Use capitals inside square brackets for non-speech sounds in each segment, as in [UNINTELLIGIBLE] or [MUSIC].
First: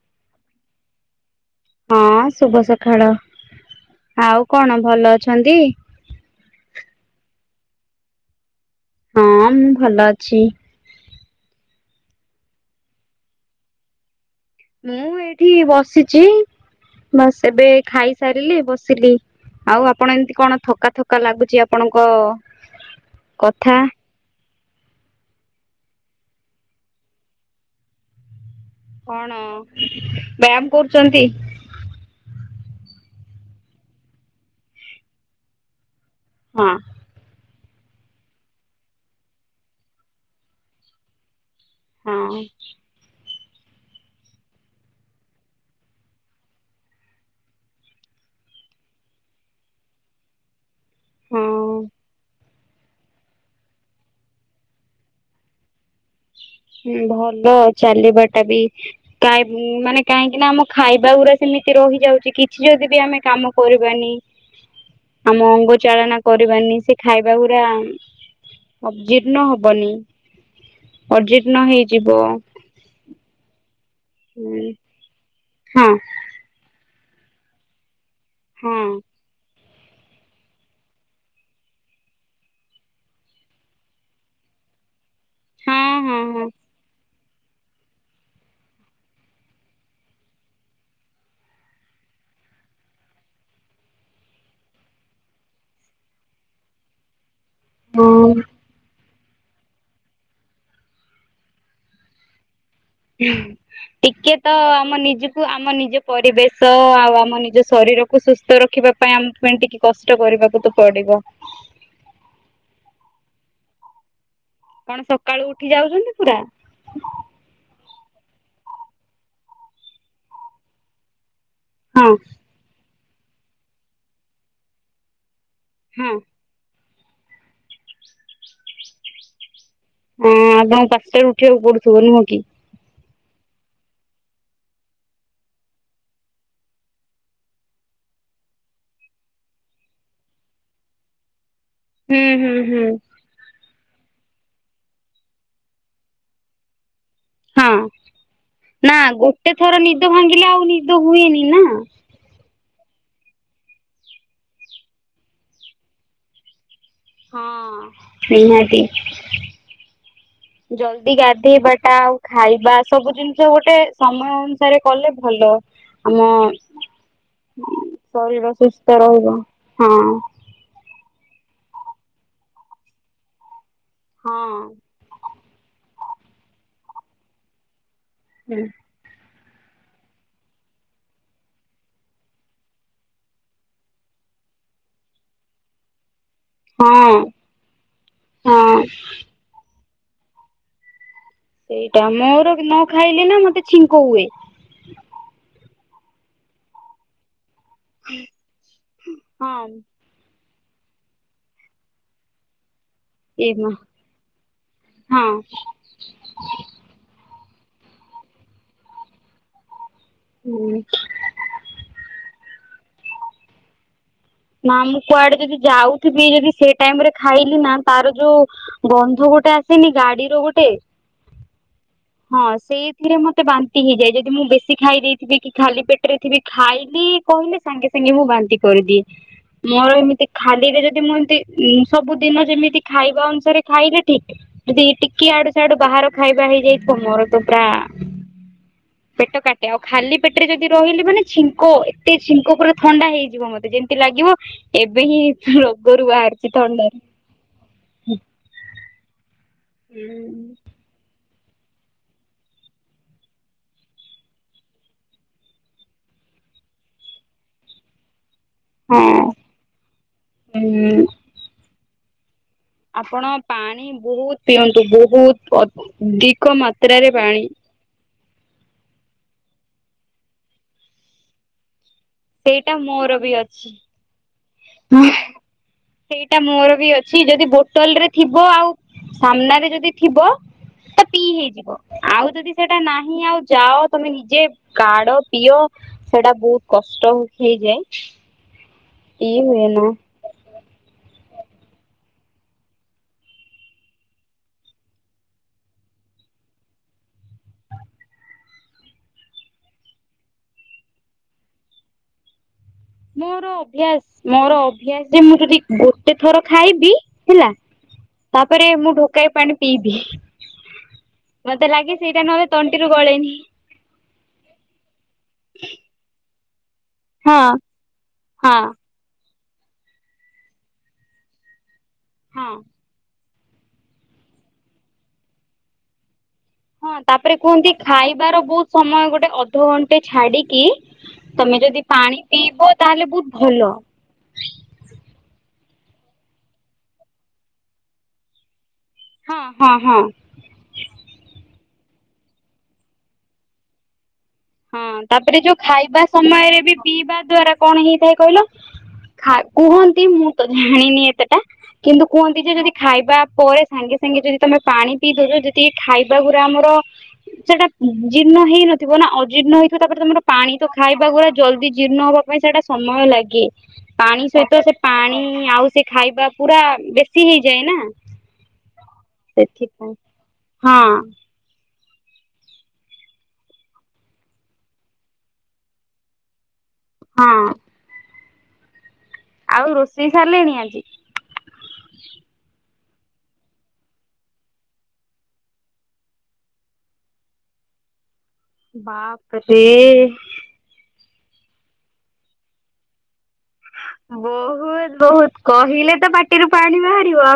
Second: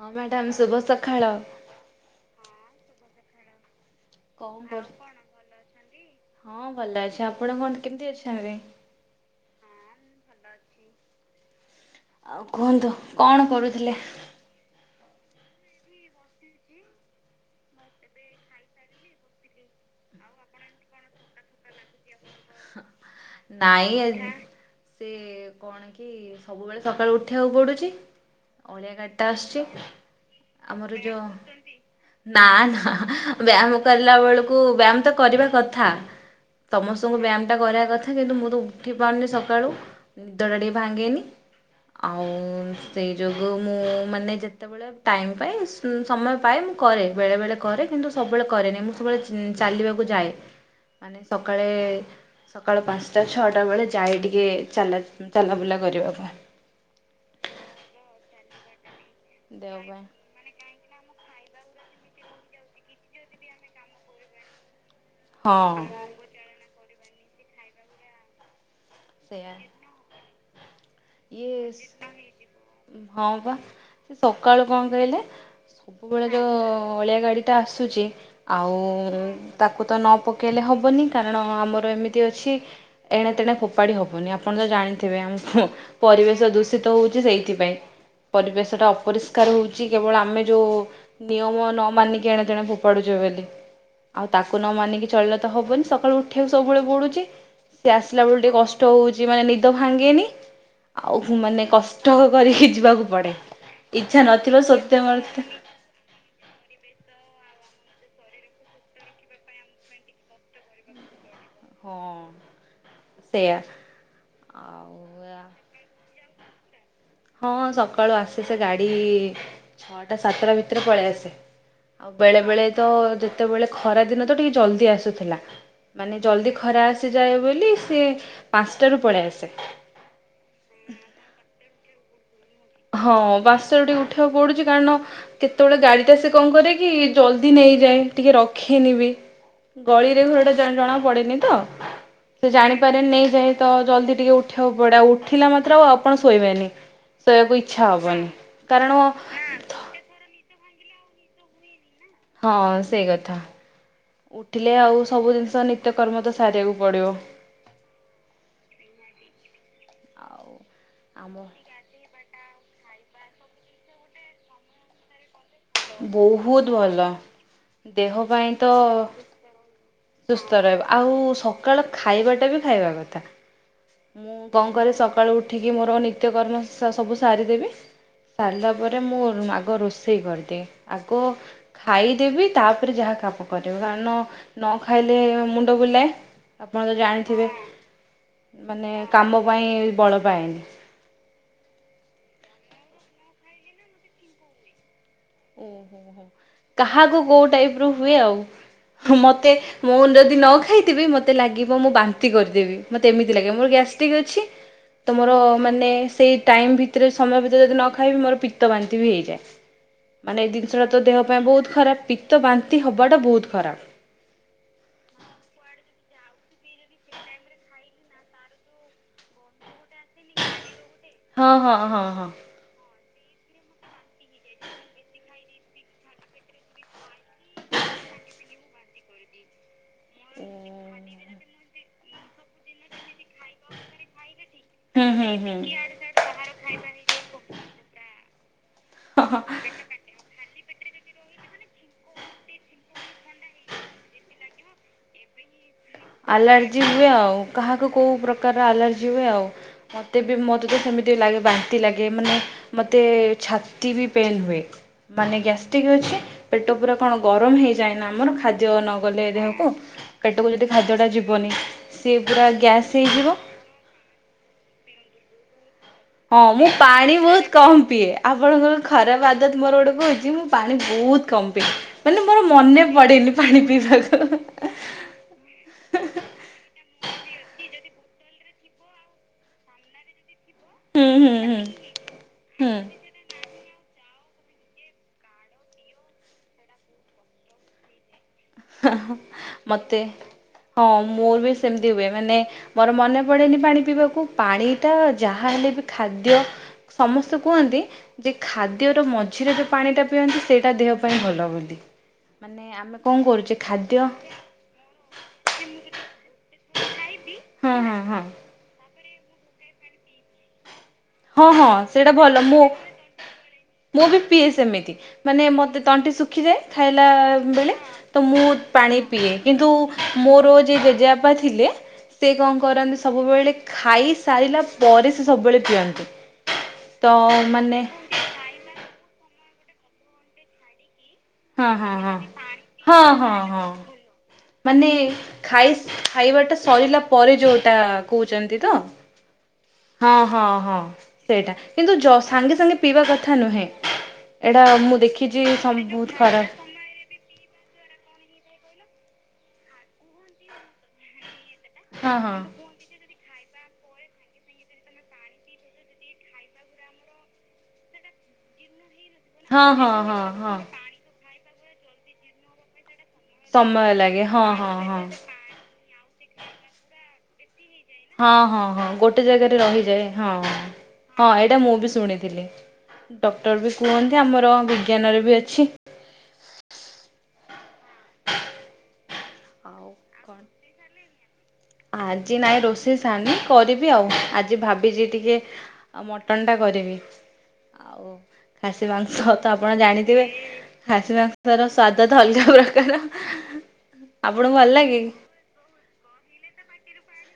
ହଁ ମ୍ୟାଡାମ ଶୁଭ ସକାଳ। ହଁ ଶୁଭ ସଖାଳ। [UNINTELLIGIBLE] ହଁ ଭଲ ଅଛି ଆପଣ କଣ କେମିତି ଅଛନ୍ତି? ହଁ ମୁଁ ଭଲ ଅଛି। ଆଉ କୁହନ୍ତୁ କଣ କରୁଥିଲେ? ମୁଁ ଏଇଠି ବସିଛି ବାସ ଏବେ ଖାଇସାରିଲି ବସିଲି। ଆଉ ଆପଣ ଏମିତି କଣ ଥକା ଥକା ଲାଗୁଛି ଆପଣଙ୍କ। କଥା ନାଇଁ। ସେ କଣ କି ସବୁବେଳେ ସକାଳେୁ ଉଠିବାକୁ ପଡୁଛି। ଅଳିଆ ଗାଡି ଟା କଣ ଆସୁଛି ବ୍ୟାୟାମ ଆମର ଯୋଉ, କରୁଛନ୍ତି ନା ନା। ହାଁ ହାଁ ହବ୍ୟାୟାମ କରିଲା ବେଳକୁ ବ୍ୟାୟାମ ତ କରିବା କଥା। ହଁ। ସମସ୍ତଙ୍କୁ ବ୍ୟାୟାମ ଟା କରିବା କଥା କିନ୍ତୁ ମୁଁ ତ ଉଠି ପାରୁନି ସକାଳୁ ନିଦ ଟା ଟିକେ ଭାଙ୍ଗେନି। ଆଉଁ ହଁ ସେଇ ଯୋଗୁଁ ମୁଁ ମାନେ ଯେତେ ବେଳେ ଟାଇମ ପାଏ ସମୟ ପାଏ ମୁଁ କରେ ବେଳେ ବେଳେ କରେ କିନ୍ତୁ ସବୁବେଳେ କରେନି ମୁଁ ସବୁବେଳେ ଉଁ ଚାଲିବାକୁ ଯାଏ, ମାନେ ସକାଳେ। ହଁ ସକାଳ ପାଞ୍ଚଟା ଛଅଟା ବେଳେ ଯାଏ ଟିକେ ଚାଲାବୁଲା କରିବାକୁ। ହୁଁ ଭଲ ଚାଲିବା ଟା ବି କାଇ ମ ଦେହ ମାନେ ପାଇଁ କାହିଁକି ନା ଆମ ଖାଇବା ଗୁରା। ସେମିତି ରହିଯାଉଛି କିଛି ଯଦି ବି ଆମେ କାମ କରିବାନି। ଆମ ଅଙ୍ଗ ହଁ ଚଳେନା କରିବାନି ସେ ଖାଇବା ଗୁରା। ଅ ଜୀର୍ଣ୍ଣ ସେଇୟା ହବନି। ଇଏ ଅଜୀର୍ଣ୍ଣ ହେଇଯିବ ହଁ ବା ସେ ହୁଁ ସକାଳୁ କଣ କହିଲେ। ହଁ ସବୁବେଳେ ଯୋଉ ଅଳିଆ ଗାଡି ଟା ଆସୁଛି ହଁ ଆଉ। ତାକୁ ତ ନ ପକେଇଲେ ହବନି କାରଣ ଆମର ଏମିତି ଅଛି ଏଣେ ତେଣେ ଫୋପାଡ଼ି ହବନି ଆପଣ। ତ ଜାଣିଥିବେ ଆମ ହଁ ହଁ ପରିବେଶ ଦୂଷିତ ହଉଛି ସେଇଥିପାଇଁ। ପରିବେଶ ଟା ଅପରିଷ୍କାର ହଉଛି କେବଳ ଆମେ ଯୋଉ ନିୟମ ନ ମାନିକି ଏଣେ ତଣେ ଫୋପାଡୁଛେ। ଛେ ବେଲି ଆଉ ତାକୁ ନ ମାନିକି ଚଳିଲେ ତ ହବନି ସକାଳୁ ଉଠିବାକୁ ସବୁବେଳେ ପଡୁଛି। ସେ ଆସିଲା ହଁ। ବେଳ ଟିକେ କଷ୍ଟ ହଉଚି ମାନେ ନିଦ ଭାଙ୍ଗେନି। ଆଉ ମାନେ କଷ୍ଟ କରିକି। ଯିବାକୁ ପଡ଼େ ଇଚ୍ଛା ଟିକେ ତ ନଥିବ ଆମ ସତ୍ୟ ମତେ ନିଜକୁ ଆମ ନିଜ ପରିବେଶ ଆଉ ଆମ ନିଜ ଶରୀରକୁ ସୁସ୍ଥ ରଖିବା ପାଇଁ ଆମ ପାଇଁ ଟିକେ କଷ୍ଟ କରିବାକୁ ତ ପଡିବ। ହଁ ସେଇୟା। ଆପଣ ସକାଳୁ ଉଠି ଯାଉଛନ୍ତି ପୁରା। ହଁ ସକାଳୁ ଆସେ ସେ ଗାଡି ଛଅଟା ସାତଟା ଭିତରେ ପଳେଇ ଆସେ ହଁ ଆଉ ବେଳେ ବେଳେ ତ ଯେତେବେଳେ ଖରା ଦିନ ତ ଟିକେ ଜଲଦି ଆସୁଥିଲା। ହଁ ମାନେ ଜଲ୍ଦି ଖରା ଆସିଯାଏ ବୋଲି ସିଏ ପାଞ୍ଚଟାରୁ ପଳେଇ ଆସେ। ହଁ ଆପଣଙ୍କୁ ପାଞ୍ଚଟାରୁ ଉଠିବାକୁ ପଡୁଥିବ ନୁହଁ କି? ହଁ ପାଞ୍ଚଟା ରେ ଟିକେ ଉଠିବାକୁ ପଡୁଛି କାରଣ କେତେବେଳେ ଗାଡି ଟା ସେ କଣ କରେ କି ଜଲଦି ନେଇଯାଏ। ଯାଏ ଟିକେ ରଖେନି ବି ଗଳିରେ ଘର ଟା ଜ ଜଣା ପଡେନି ତ ହୁଁ ସେ ହୁଁ ହୁଁ ଜାଣିପାରେନି ନେଇ ଯାଏ ତ ଜଲ୍ଦି ଟିକେ ଉଠିବାକୁ ପଡେ ଆଉ ଉଠିଲା ମାତ୍ରେ ଆଉ ଆପଣ ଶୋଇବେନି। ଶୋଇବାକୁ ହଁ ଇଚ୍ଛା ହବନି କାରଣ ନା ଗୋଟେ ଥର ନିଦ ଭାଙ୍ଗିଲେ ଆଉ ନିଦ ହୁଏନି ନା। ହଁ ସେଇ କଥା ଉଠିଲେ ଆଉ ସବୁ ଜିନିଷ ନିତ୍ୟକର୍ମ ତ ସାରିବାକୁ। ପଡିବ ହଁ ନିହାତି। ଆଉ ଜଲଦି ଆମ ଗାଧେଇବା ଟା ଆଉ ଖାଇବା ସବୁ ଜିନିଷ ଗୋଟେ ସମୟ ଅନୁସାରେ କଲେ ଭଲ। ଆମ ବହୁତ ଭଲ ଦେହ ପାଇଁ ଶରୀର ତ ସୁସ୍ଥ ରହିବ ହଁ। ସୁସ୍ଥ ରହିବା ଆଉ ସକାଳ ଖାଇବାଟା ବି ଖାଇବା କଥା। ମୁଁ ହଁ। କଣ କରେ ସକାଳୁ ଉଠିକି ମୋର ନିତ୍ୟ କର୍ମ ସବୁ ସାରିଦେବି। ସାରିଲା ପରେ ମୋର ମୁ ଆ- ଆଗ ରୋଷେଇ କରିଦିଏ ଆଗ ଖାଇଦେବି ତାପରେ ଯାହା କାମ କରିବି କାରଣ। ନ ଖାଇଲେ ମୁଣ୍ଡ ବୁଲାଏ। ଆପଣ ତ ହଁ ଜାଣିଥିବେ ହଁ ମାନେ କାମ ପାଇଁ ବଳ ପାଏନି ସେଇଟା ମୋର ନ ଖାଇଲେ ନା ମତେ ଛିଙ୍କ ହୁଏ। ଓହୋ ହୋ କାହାକୁ କୋଉଟାଇପ ହୁଏ ଆଉ ମତେ ହଁ ମୁ ଯଦି ନ ଖାଇ ଖାଇଥିବି ମୋତେ ଲାଗିବ ମୁଁ ବାନ୍ତି କରିଦେବି ମତେ ଏମିତି ଏ ଲାଗେ ମୋର ମା ଗ୍ୟାସଟିକ ଅଛି ତ ହଁ ମୋର ମାନେ ସେଇ ଟାଇମ ଭିତରେ ସମୟ ଯଦି ନ ଖାଇବି ମୋର ପିତ୍ ବାନ୍ତି ବି ହେଇଯାଏ। ମାନେ ଏଇ ଜିନିଷ ହୁଁ। ଟା ତ ଦେହ ପାଇଁ ବହୁତ ଖରାପ ପିତ ବାନ୍ତି ହବାଟା ବହୁତ ଖରାପ। ନା ମୁଁ କୁଆଡେ ଯଦି ଯାଉଥିବି ଯଦି ସେ ଟାଇମ ରେ ଖାଇଲି ନା ତାର ଯୋଉ ଗନ୍ଧ ଗୋଟେ ସେନି ଗାଡିର ଗୋଟେ ହଁ ସେଇ ଥିରେ ମତେ ବାନ୍ତି ହେଇଯାଏ। ଯଦି ମୁଁ ବେଶୀ ଖାଇ ଦେଇେଇଥିବି କି ଖାଲି ପେଟରେ ଥିବି ଖାଇଲି କହିଲେ ସାଙ୍ଗେ ସାଙ୍ଗେ ମିୟୁ ବାନ୍ତି କରିଦିଏ। ମୋର ଏମିତି ଖାଲିରେ ଯଦି ମୁଁ ଏମିତି ସବୁ ଦିନ ଯେମିତି ଖାଇ ଅନୁସାରେ ଖାଇଲେ ଠିକ ଯଦି ହୁଁ ଟିକି ହୁଁ ଆଡୁ ସ ହୁଁ। ଆଡୁ ବାହାର ଖାଇବା ହେଇଯାଇ ମୋର ତ ପୁରା ହଁ ପେଟ ହଁ କାଟେ ଆଉ ଖାଲି ପେ ଟରେ ଯଦି ରହିଲି ମାନେ ଛିଙ୍କ ଏତେ ଛିଙ୍କ ପୁରା ଥଣ୍ଡା ହେଇଯିବ ମତେ ଯେମିତି ଲାଗିବ ଏବେ ହିଁ ରୋଗରୁ ବାହାରିଛି ଆଲର୍ଜି ଥଣ୍ଡାରୁ। ହୁଏ ଆଉ କାହାକୁ କୋଉ ପ୍ରକାରର ଆଲର୍ଜି ହୁଏ ଆଉ। ହୁଁ। ମତେ ବି ମତେ ତ ସେମିତି ଲାଗେ ବାନ୍ତି ଲାଗେ ମାନେ ମତେ ଛାତି ବି ପେନ୍ ହୁଏ ମାନେ ଗ୍ୟାଷ୍ଟ୍ରିକ ଅଛି, ପେଟ ପୁରା କଣ ଗରମ ହେଇଯାଏ ନା ଆମର ଖାଦ୍ ଖାଦ୍ୟ ହଁ ନଗଲେ ଦେହକୁ ପେଟକୁ ଯଦି ଉଁ ଖାଦ୍ୟଟା ଯିବନି ସିଏ ପୁରା ଗ୍ୟାସ୍ ଆପଣ ହେଇଯିବ ପାଣି ବହୁତ ପିଅନ୍ତୁ ବହୁତ ଅ ହଁ ମୁଁ ପାଣି ବହୁତ କମ୍ ପିଏ ଆପଣଙ୍କର ଖରାପ ଆ ଆଦତ ଗୋଟେ କହୁଛି ମୁ ପାଣି ବହୁତ୍ କମ୍ ପିଏ। ମାନେ ମୋର ସେଇଟା ମନେ ମୋର ବି ପଡେନି ପାଣି ଅଛି ପିଇବାକୁ ସେଇଟା ମୋର ବି ଅଛି ଯଦି ଗୋଟ। ରେ ଥିବ ଆଉ ସାମ୍ନ ାରେ ଯଦି ଥିବ ତ ହୁଁ ପିଇ ହୁଁ ହୁଁ ହେଇଯିବ ଆଉ ଯଦି ସେଟା ହୁଁ ନାହିଁ ଆଉ ଯାଅ ତମେ ନିଜେ କାଡ ପିଅ ସେଟା ବହୁତ କଷ୍ଟ ହେଇଯାଏ। ପିଇ ହୁଏ ନା। ମତେ ହଁ। ମୋର ବି ସେମିତି ହୁଏ ମାନେ ମୋର ମନେ ପଡେନି ପାଣି ପିଇବାକୁ ପାଣି ଟା ଯାହାହଲେ ବି ଖା ଦ୍ୟ ସମସ୍ତେ କୁହନ୍ତି ଯେ ଖାଦ୍ୟର ମଝିରେ ଯ ପାଣି ଟା ପିଅନ୍ତି ସେଇଟା ଦେହ ପାଇଁ ଭଲ ବୋଲି। ମାନେ ଆମେ କଣ କରୁ ମୋର ଅଭ୍ୟାସ ମୋର ଅଭ୍ୟାସ ଯେ ମୁଁ ଯଦି ଗୋଟେ ଥର ଖାଇବି ହେଲା ହଁ ହଁ ତାପରେ ମୁଁ ଢକାଇ ପାଣି ପିଇବି। ହଁ ହଁ ମତେ ଲାଗେ ସେଇଟା ଭଲ ନହେଲେ ମୁଁ ତଣ୍ଟିରୁ ଗଳେନି। ମୁଁ ବି ପିଏ ସେମିତି ମାନେ ମତେ ତଣ୍ଟି ସୁଖ- ଶୁଖିଯାଏ ଖାଇଲା ହଁ ବେଳେ ତ ମୁଁ ହଁ ପାଣି ପିଏ। କିନ୍ତୁ ମୋର ଯିଏ ଜେଜେବାପା ଥିଲେ ସେ ହଁ କଣ କରନ୍ତି ସବୁବେଳେ ଖାଇ ସାରିଲା ପରେ ସେ ସବୁବେଳେ ପିଅନ୍ତି। ହଁ ତ ତାପରେ କୁହନ୍ତି ମାନେ ଖାଇବାର ବହୁତ ସମୟ ଗୋଟେ ଅଧ ଘଣ୍ଟେ ଛାଡିକି ତମେ ହଁ ଯଦି ହଁ ହଁ ପାଣି ପିଇବ ହଁ ତାହେଲେ ବହୁତ ହଁ ଭଲ। ହଁ ମାନେ ଖାଇ ଖାଇବା ଟା ସରିଲା ପରେ ଯୋଉଟା କହୁଛନ୍ତି ତ। ହଁ ହଁ ହଁ ସେଇଟା କିନ୍ତୁ ଜ ସାଙ୍ଗେ ସାଙ୍ଗେ ପିଇବା କଥା ନୁହେଁ ଏଇଟା ହଁ ମୁଁ ତାପରେ ଦେଖିଛି ଯୋଉ ସ ଖାଇବା ସମୟରେ ବି ପିଇବା ଦ୍ଵାରା କଣ ହେଇଥାଏ? କହିଲ କୁହନ୍ତି ମୁଁ ତ ଜାଣିନି ଏତେ ତା କିନ୍ତୁ ହଁ ହଁ କୁହନ୍ତି ଯେ ଯଦି ଖାଇବା ପରେ ସାଙ୍ଗେ ସାଙ୍ଗେ ଯଦି ତମେ ପାଣି ପିଇ ଦଉଛ ଯଦି ଖାଇବା ଗୁରା ଆମର ସେଟା ଜୀର୍ଣ ହେଇନଥିବ ନା ଜୀର୍ଣ୍ଣ ହଁ ହେଇଥିବ ହଁ ହଁ ହଁ। ସମୟ ଲାଗେ ସମୟ ଲାଗେ ପାଣି ହଁ ସହିତ ହଁ ସେ ହଁ ପାଣି ଆଉ ସେ ଖାଇବା ପୁରା ବେଶୀ ହେଇଯାଏ ନା ହଁ ହଁ ହଁ ଗୋଟେ ଜାଗାରେ ସେଥିପାଇଁ। ରହିଯାଏ ହଁ ହଁ ଏଇଟା ମୁଁ ବି ଶୁଣିଥିଲି ଡକ୍ଟର ବି କୁହନ୍ତି ଆମର ବିଜ୍ଞାନରେ ବି ଅଛି। ହଁ। ଆଉ ରୋଷେଇ ସାରିଲେଣି ଆଜି? ଆଜି ନାଇଁ ରୋଷେଇ ସାରନି କରିବି ଆଉ ଆଜି ଭାବିଛି ଟିକେ ମଟନ୍ ଟା କରିବି ଆଉ ଖାସୀ ମାଂସ ତ ବାପରେ ଆପଣ ଜାଣିଥିବେ ଖାସି ମାଂସର ସ୍ଵାଦ ତ ଅଲଗା ପ୍ରକାର ବହୁତ ବହୁତ କହିଲେ ତ ପା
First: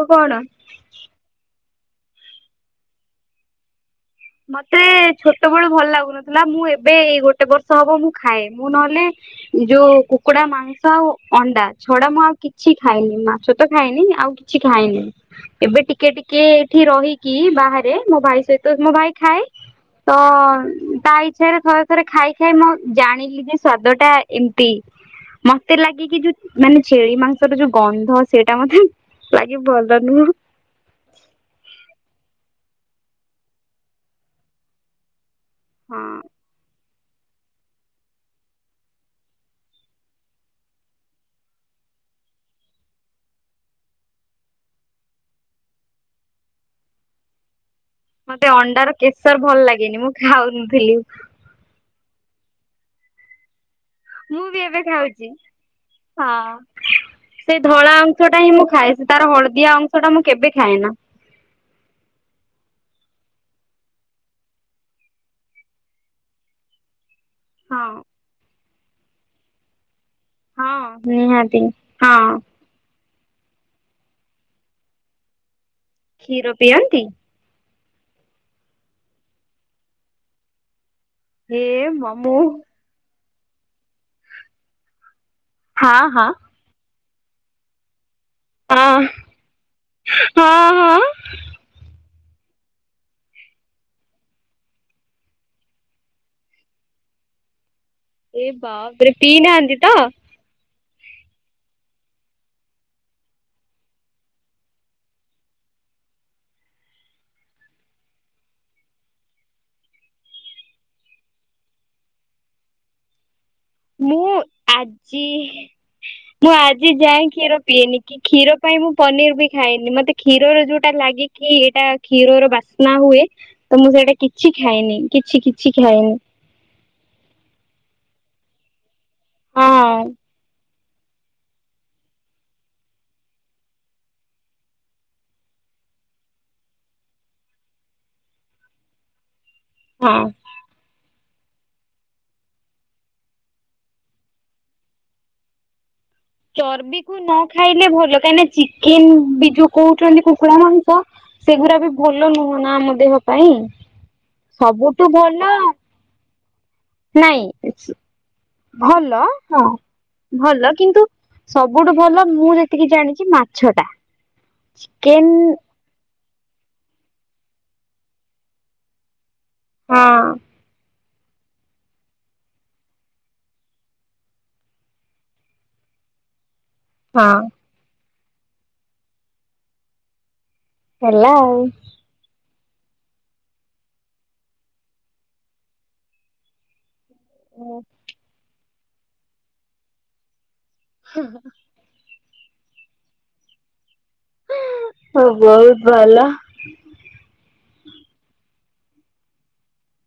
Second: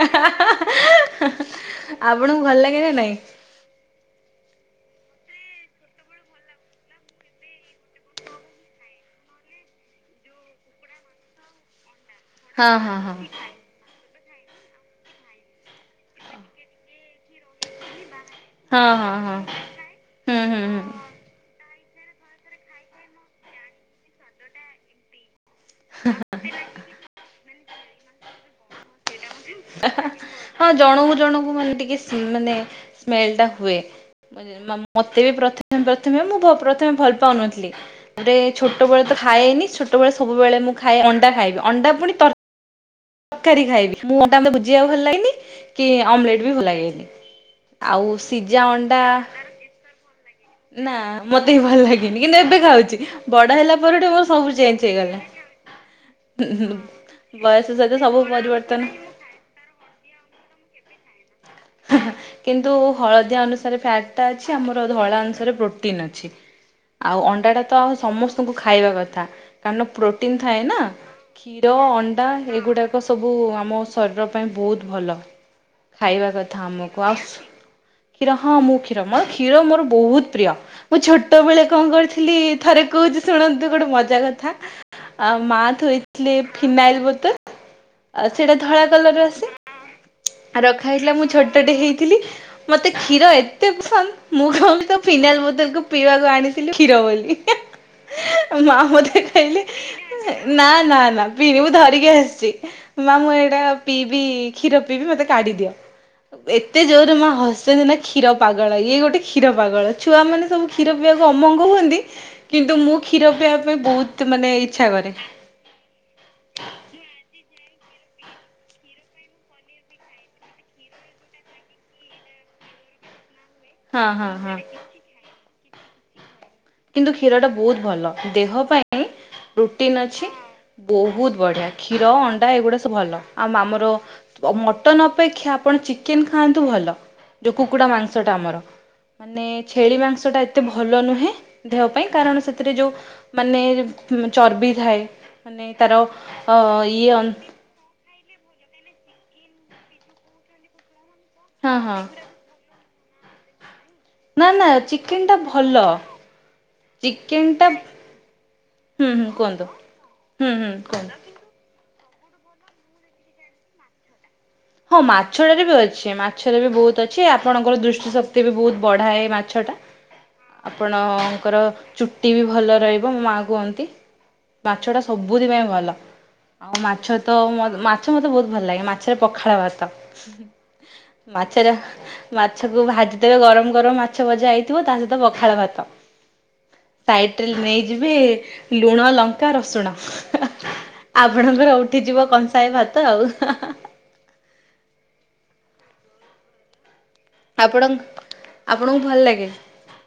ହା ହା ହା ହା ହା ଆପଣଙ୍କୁ ଭଲ ଲାଗେ ନା ନାଇଁ? ମତେ ଛୋଟ ବେଳୁ ଭଲ ଲାଗୁନଥିଲା ମୁଁ ଏବେ ଏଇ ଗୋଟେ ବର୍ଷ ହବ ମୁଁ ଖାଏ ମୁଁ ନହେଲେ ଯୋଉଁ କୁକୁଡା ମାଂସ ଆଉ ଅଣ୍ଡା। ଛଡା ମୁଁ ଆଉ କିଛି ହଁ ହଁ ଖାଇନି ହଁ ମାଛ ତ ଖାଇନି ଆଉ କିଛି ଖାଇନି ଏବେ ଟିକେ ଟିକେ ଏଇଠି ରହିକି ବାହାରେ ମୋ ଭାଇ ସହିତ ମୋ ଭାଇ ହଁ ହଁ ହଁ ଖାଏ ତ ହୁଁ ହୁଁ ହୁଁ। ତା ଇଛାରେ ଥରେ ରେ ଖାଇ ଖାଇ ମୁଁ ଜାଣିଲି ଯେ ସ୍ଵାଦ ଟା ଏମିତି ମତେ ଲାଗେ କି ଯୋଉଁ ମାନେ ଛେଳି ମାଂସର ଯୋଉଁ ଗନ୍ଧ ସେଇଟା ମତେ ଲାଗେ ଭଲ ନୁହଁ ହଁ ଜଣକୁ ଜଣକୁ ମାନେ ଟିକେ ସି ମାନେ ସ୍ମେଲ ଟା ହୁଏ ମତେ ବି ପ୍ରଥମେ ହଁ ପ୍ରଥମେ ମୁଁ ପ୍ରଥମେ ଭଲ ପାଉନଥିଲି ଛୋଟବେେଳେ ତ ଖାଏନି ଛୋଟବେଳେ ସବୁବେଳେ ମୁଁ ଖାଏ ଅଣ୍ଡା ଖାଇବି ଅଣ୍ଡା ତା ପୁଣି ତର ତରକାରୀ ଖାଇବି ମୁଁ ମ ଭୂଜିଆ ଭଲ ଲାଗେନି କି ଅମଲେଟ ବି ଭଲ ଲାଗେନି। ଆଉ ମତେ ସିଝା ଅଣ୍ଡାର ଅଣ୍ଡା କେଶର ଭଲ ଲାଗେନି ମୁଁ ନା ଖାଉନଥିଲି ମତେ ବି ଭଲ ଲାଗନି କିନ୍ତୁ ଏବେ ଖାଉଛି ବଡ଼ ହେଲା ମୋର ଏଠି ମୁଁ ସବୁ ବି ଏବେ ଚେଞ ହେଇଗଲା ଖାଉଛି ହଁ। ହ୍ନୁ ହ୍ନୁ। ସେ ଧଳା ଅଂଶ ଟା ହିଁ ମୁଁ ଖାଏ ସେ ତାର ହଳଦିଆ ଅଂଶ ଟା ମୁଁ କେବେ ଖାଏ ନା। କିନ୍ତୁ ହଳଦିଆ ଅନୁସାରେ ଫ୍ୟାଟ ଟା ଅଛି ଆମର ଧଳା ଅନୁସାରେ ପ୍ରୋଟିନ୍ ଅଛି। ଆଉ ଅଣ୍ଡାଟା ତ ହଁ ଆଉ ସମସ୍ତଙ୍କୁ ଖାଇବା କଥା କାରଣ ପ୍ରୋଟିନ୍ ଥାଏ ନା ହଁ ନିହାତି କ୍ଷୀର ଅଣ୍ଡା ହଁ ଏଗୁଡା ସବୁ ଆମ ଶରୀର ପାଇଁ ବହୁତ ଭଲ ଖାଇବା କ୍ଷୀର କଥା ଆମକୁ ପିଅନ୍ତି? ଆଉ କ୍ଷୀର ହଁ ମୁଁ କ୍ଷୀର ମ କ୍ଷୀର ମୋର ବହୁତ ପ୍ରିୟ ମୁଁ ହେ ଛୋଟବେଳେ କଣ କରିଥିଲି ମାମୁଁ ଥରେ କହୁଛି ଶୁଣ ଗୋଟେ ମଜା କଥା ଆ ମା ହଁ ହଁ ଥୋଇଥିଲେ ଫିନାଇଲ ବୋତଲ ଆ ସେଇଟା ଧଳା ହଁ କଲର ଆସେ ହଁ ରଖା ହଁ। ହେଇଥିଲା ମୁଁ ଛୋଟଟେ ହେଇଥିଲି ମତେ କ୍ଷୀର ଏତେ ପସନ୍ଦ ମୁଁ କଣ କଲି ଫିନାଇଲି ବୋତଲକୁୁ ପିଇବାକୁ ଆଣିଥିଲୁ କ୍ଷୀର ବୋଲି ଏ ମା ବାପରେ ମତେ ପିଇ କହିଲେ ନାହାନ୍ତି ତ ନା ନା ପିଇନି ମୁଁ ଧରିକି ଆସିଛି ମା ମୁଁ ଏଇଟା ପିଇବି କ୍ଷୀର ପିଇବି ମତେ କାଢିଦିଅ। ଏତେ ଜୋରରେ ମା ହସନ୍ତି ନା କ୍ଷୀର ପାଗଳ ଇଏ ଗୋଟେ କ୍ଷୀର ପାଗଳ ଛୁଆମାନେ ସବୁ କ୍ଷୀର ପିଇବାକୁ ଅମଙ୍ଗ ହୁଅନ୍ତି କିନ୍ତୁ ମୁଁ କ୍ଷୀର ପିଇବା ପାଇଁ ବହୁତ ମୁଁ ମାନେ ଇଚ୍ଛା କରେ ଆଜି ମୁଁ ଆଜି ଯାଏଁ କ୍ଷୀର ପିଏନି କି କ୍ଷୀର ପାଇଁ ମୁଁ ପନିର ବି ଖାଇନି ମତେ କ୍ଷୀର ଯୋଉଁଟା ଲାଗେ କି ଏଇଟା କ୍ଷୀର ବା ନା ହୁଏ ତ ମୁଁ ହଁ ସେଇଟା ହଁ କିଛି ହଁ। ଖାଏନି କିଛି କିଛି ଖାଏନି। କିନ୍ତୁ କ୍ଷୀର ଟା ବହୁତ ଭଲ ଦେହ ପାଇଁ ହଁ ପ୍ରୋଟିନ ଅଛି। ବହୁତ ବଢିଆ କ୍ଷୀର ଅଣ୍ଡା ଏଗୁଡା ସବୁ ଭଲ ଆଉ ଆମର ମଟନ ଅପେକ୍ଷା ଆପଣ ଚିକେନ ଖାନ୍ତୁ ଭଲ ଯଉ କୁକୁଡ଼ା ମାଂସଟା ଆମର ମାନେ ଛେଳି ହଁ। ମାଂସଟା ଏତେ ଭଲ ନୁହେଁ। ଦେହ ପାଇଁ କାରଣ ସେଥିରେ ଯଉଁ ମାନେ ଚର୍ବି ଥାଏ ମାନେ ତାର ଅ ଇଏ ଚର୍ବିକୁ ହଁ ନ ଖାଇଲେ ଭଲ କାହିଁକିନା ଚିକେନ ବି ଯୋଉ କହୁଛନ୍ତି କୁକୁଡ଼ା ମାଂସ ସେଗୁଡା ବି ହଁ ଭଲ ନୁହଁ ନା ଆମ ଦେହ ପାଇଁ। ନା ନା ସବୁଠୁ ଚିକେନଟା ଭଲ ଚିକେନଟା ନାଇଁ ହୁଁ ଭଲ ହୁଁ ହଁ କୁହନ୍ତୁ ହୁଁ ଭଲ ହୁଁ କିନ୍ତୁ କୁହନ୍ତୁ। ସବୁ ସବୁଠୁ ଭଲ ମୁଁ ଯେତିକି ଜାଣିଛି ମାଛ ଟା। ହଁ ଚିକେନ ମାଛ ଟାରେ ବି ଅଛି ମାଛରେ ବି ବହୁତ ଅଛି ଆପଣଙ୍କର ଦୃଷ୍ଟି ଶକ୍ତି ବି ବହୁତ ବଢାଏ ମାଛ ମାଛଟା ହଁ ଆପଣଙ୍କର ଚୁଟି ବି ଭଲ ରହିବ ମୋ ମାଆ କୁହନ୍ତି। ମାଛ ଟା ସବୁଥି ପାଇଁ ଭଲ। ଆଉ ମାଛ ହଁ ତ ମାଛ ମତେ ବହୁତ ଭଲ ଲାଗେ ମାଛରେ ପଖାଳ ଭାତ। ହେଲା ଆଉ। ମାଛର ମାଛକୁ ଭାଜିଦେବେ ଗରମ ଗରମ ମାଛ ଭଜା ହେଇଥିବ ତା ସହିତ ପଖାଳ ଭାତ। ଟାଇଟେଲ ନେଇଯିବେ ଲୁଣ ଲଙ୍କା ରସୁଣ। ହଃ ଆପଣଙ୍କର ଉଠିଯିବ କଂସାଏ ଭାତ ଆଉ ହାଃଅଁ ଆ। ହୁଁଉ ମୁଁ ବହୁତ ଭଲ ଆପଣଙ୍କ୍ ଆପଣଙ୍କୁ ଭଲ ଲାଗେ?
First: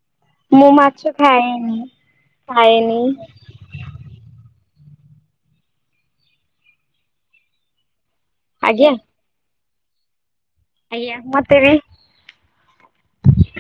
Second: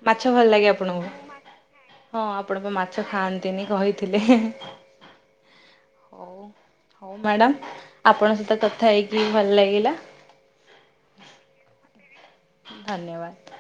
ମାଛ ଭଲ ଲାଗେ ମୁଁ ମାଛ ଆପଣଙ୍କୁ ଖାଏନି ହଁ ଆପଣ ପା ଖାଏନି ମାଛ ଖାଆନ୍ତିନି କହିଥିଲେ ହେଁ ହେଁ। ହଉ ହଉ ମ୍ୟାଡାମ ଆପଣଙ୍କ ସହିତ ଆଜ୍ଞା କଥା ହେଇକି ଭଲ ଲାଗି ଲା। ଆଜ୍ଞା ମତେ ବି ଧନ୍ୟବାଦ୍।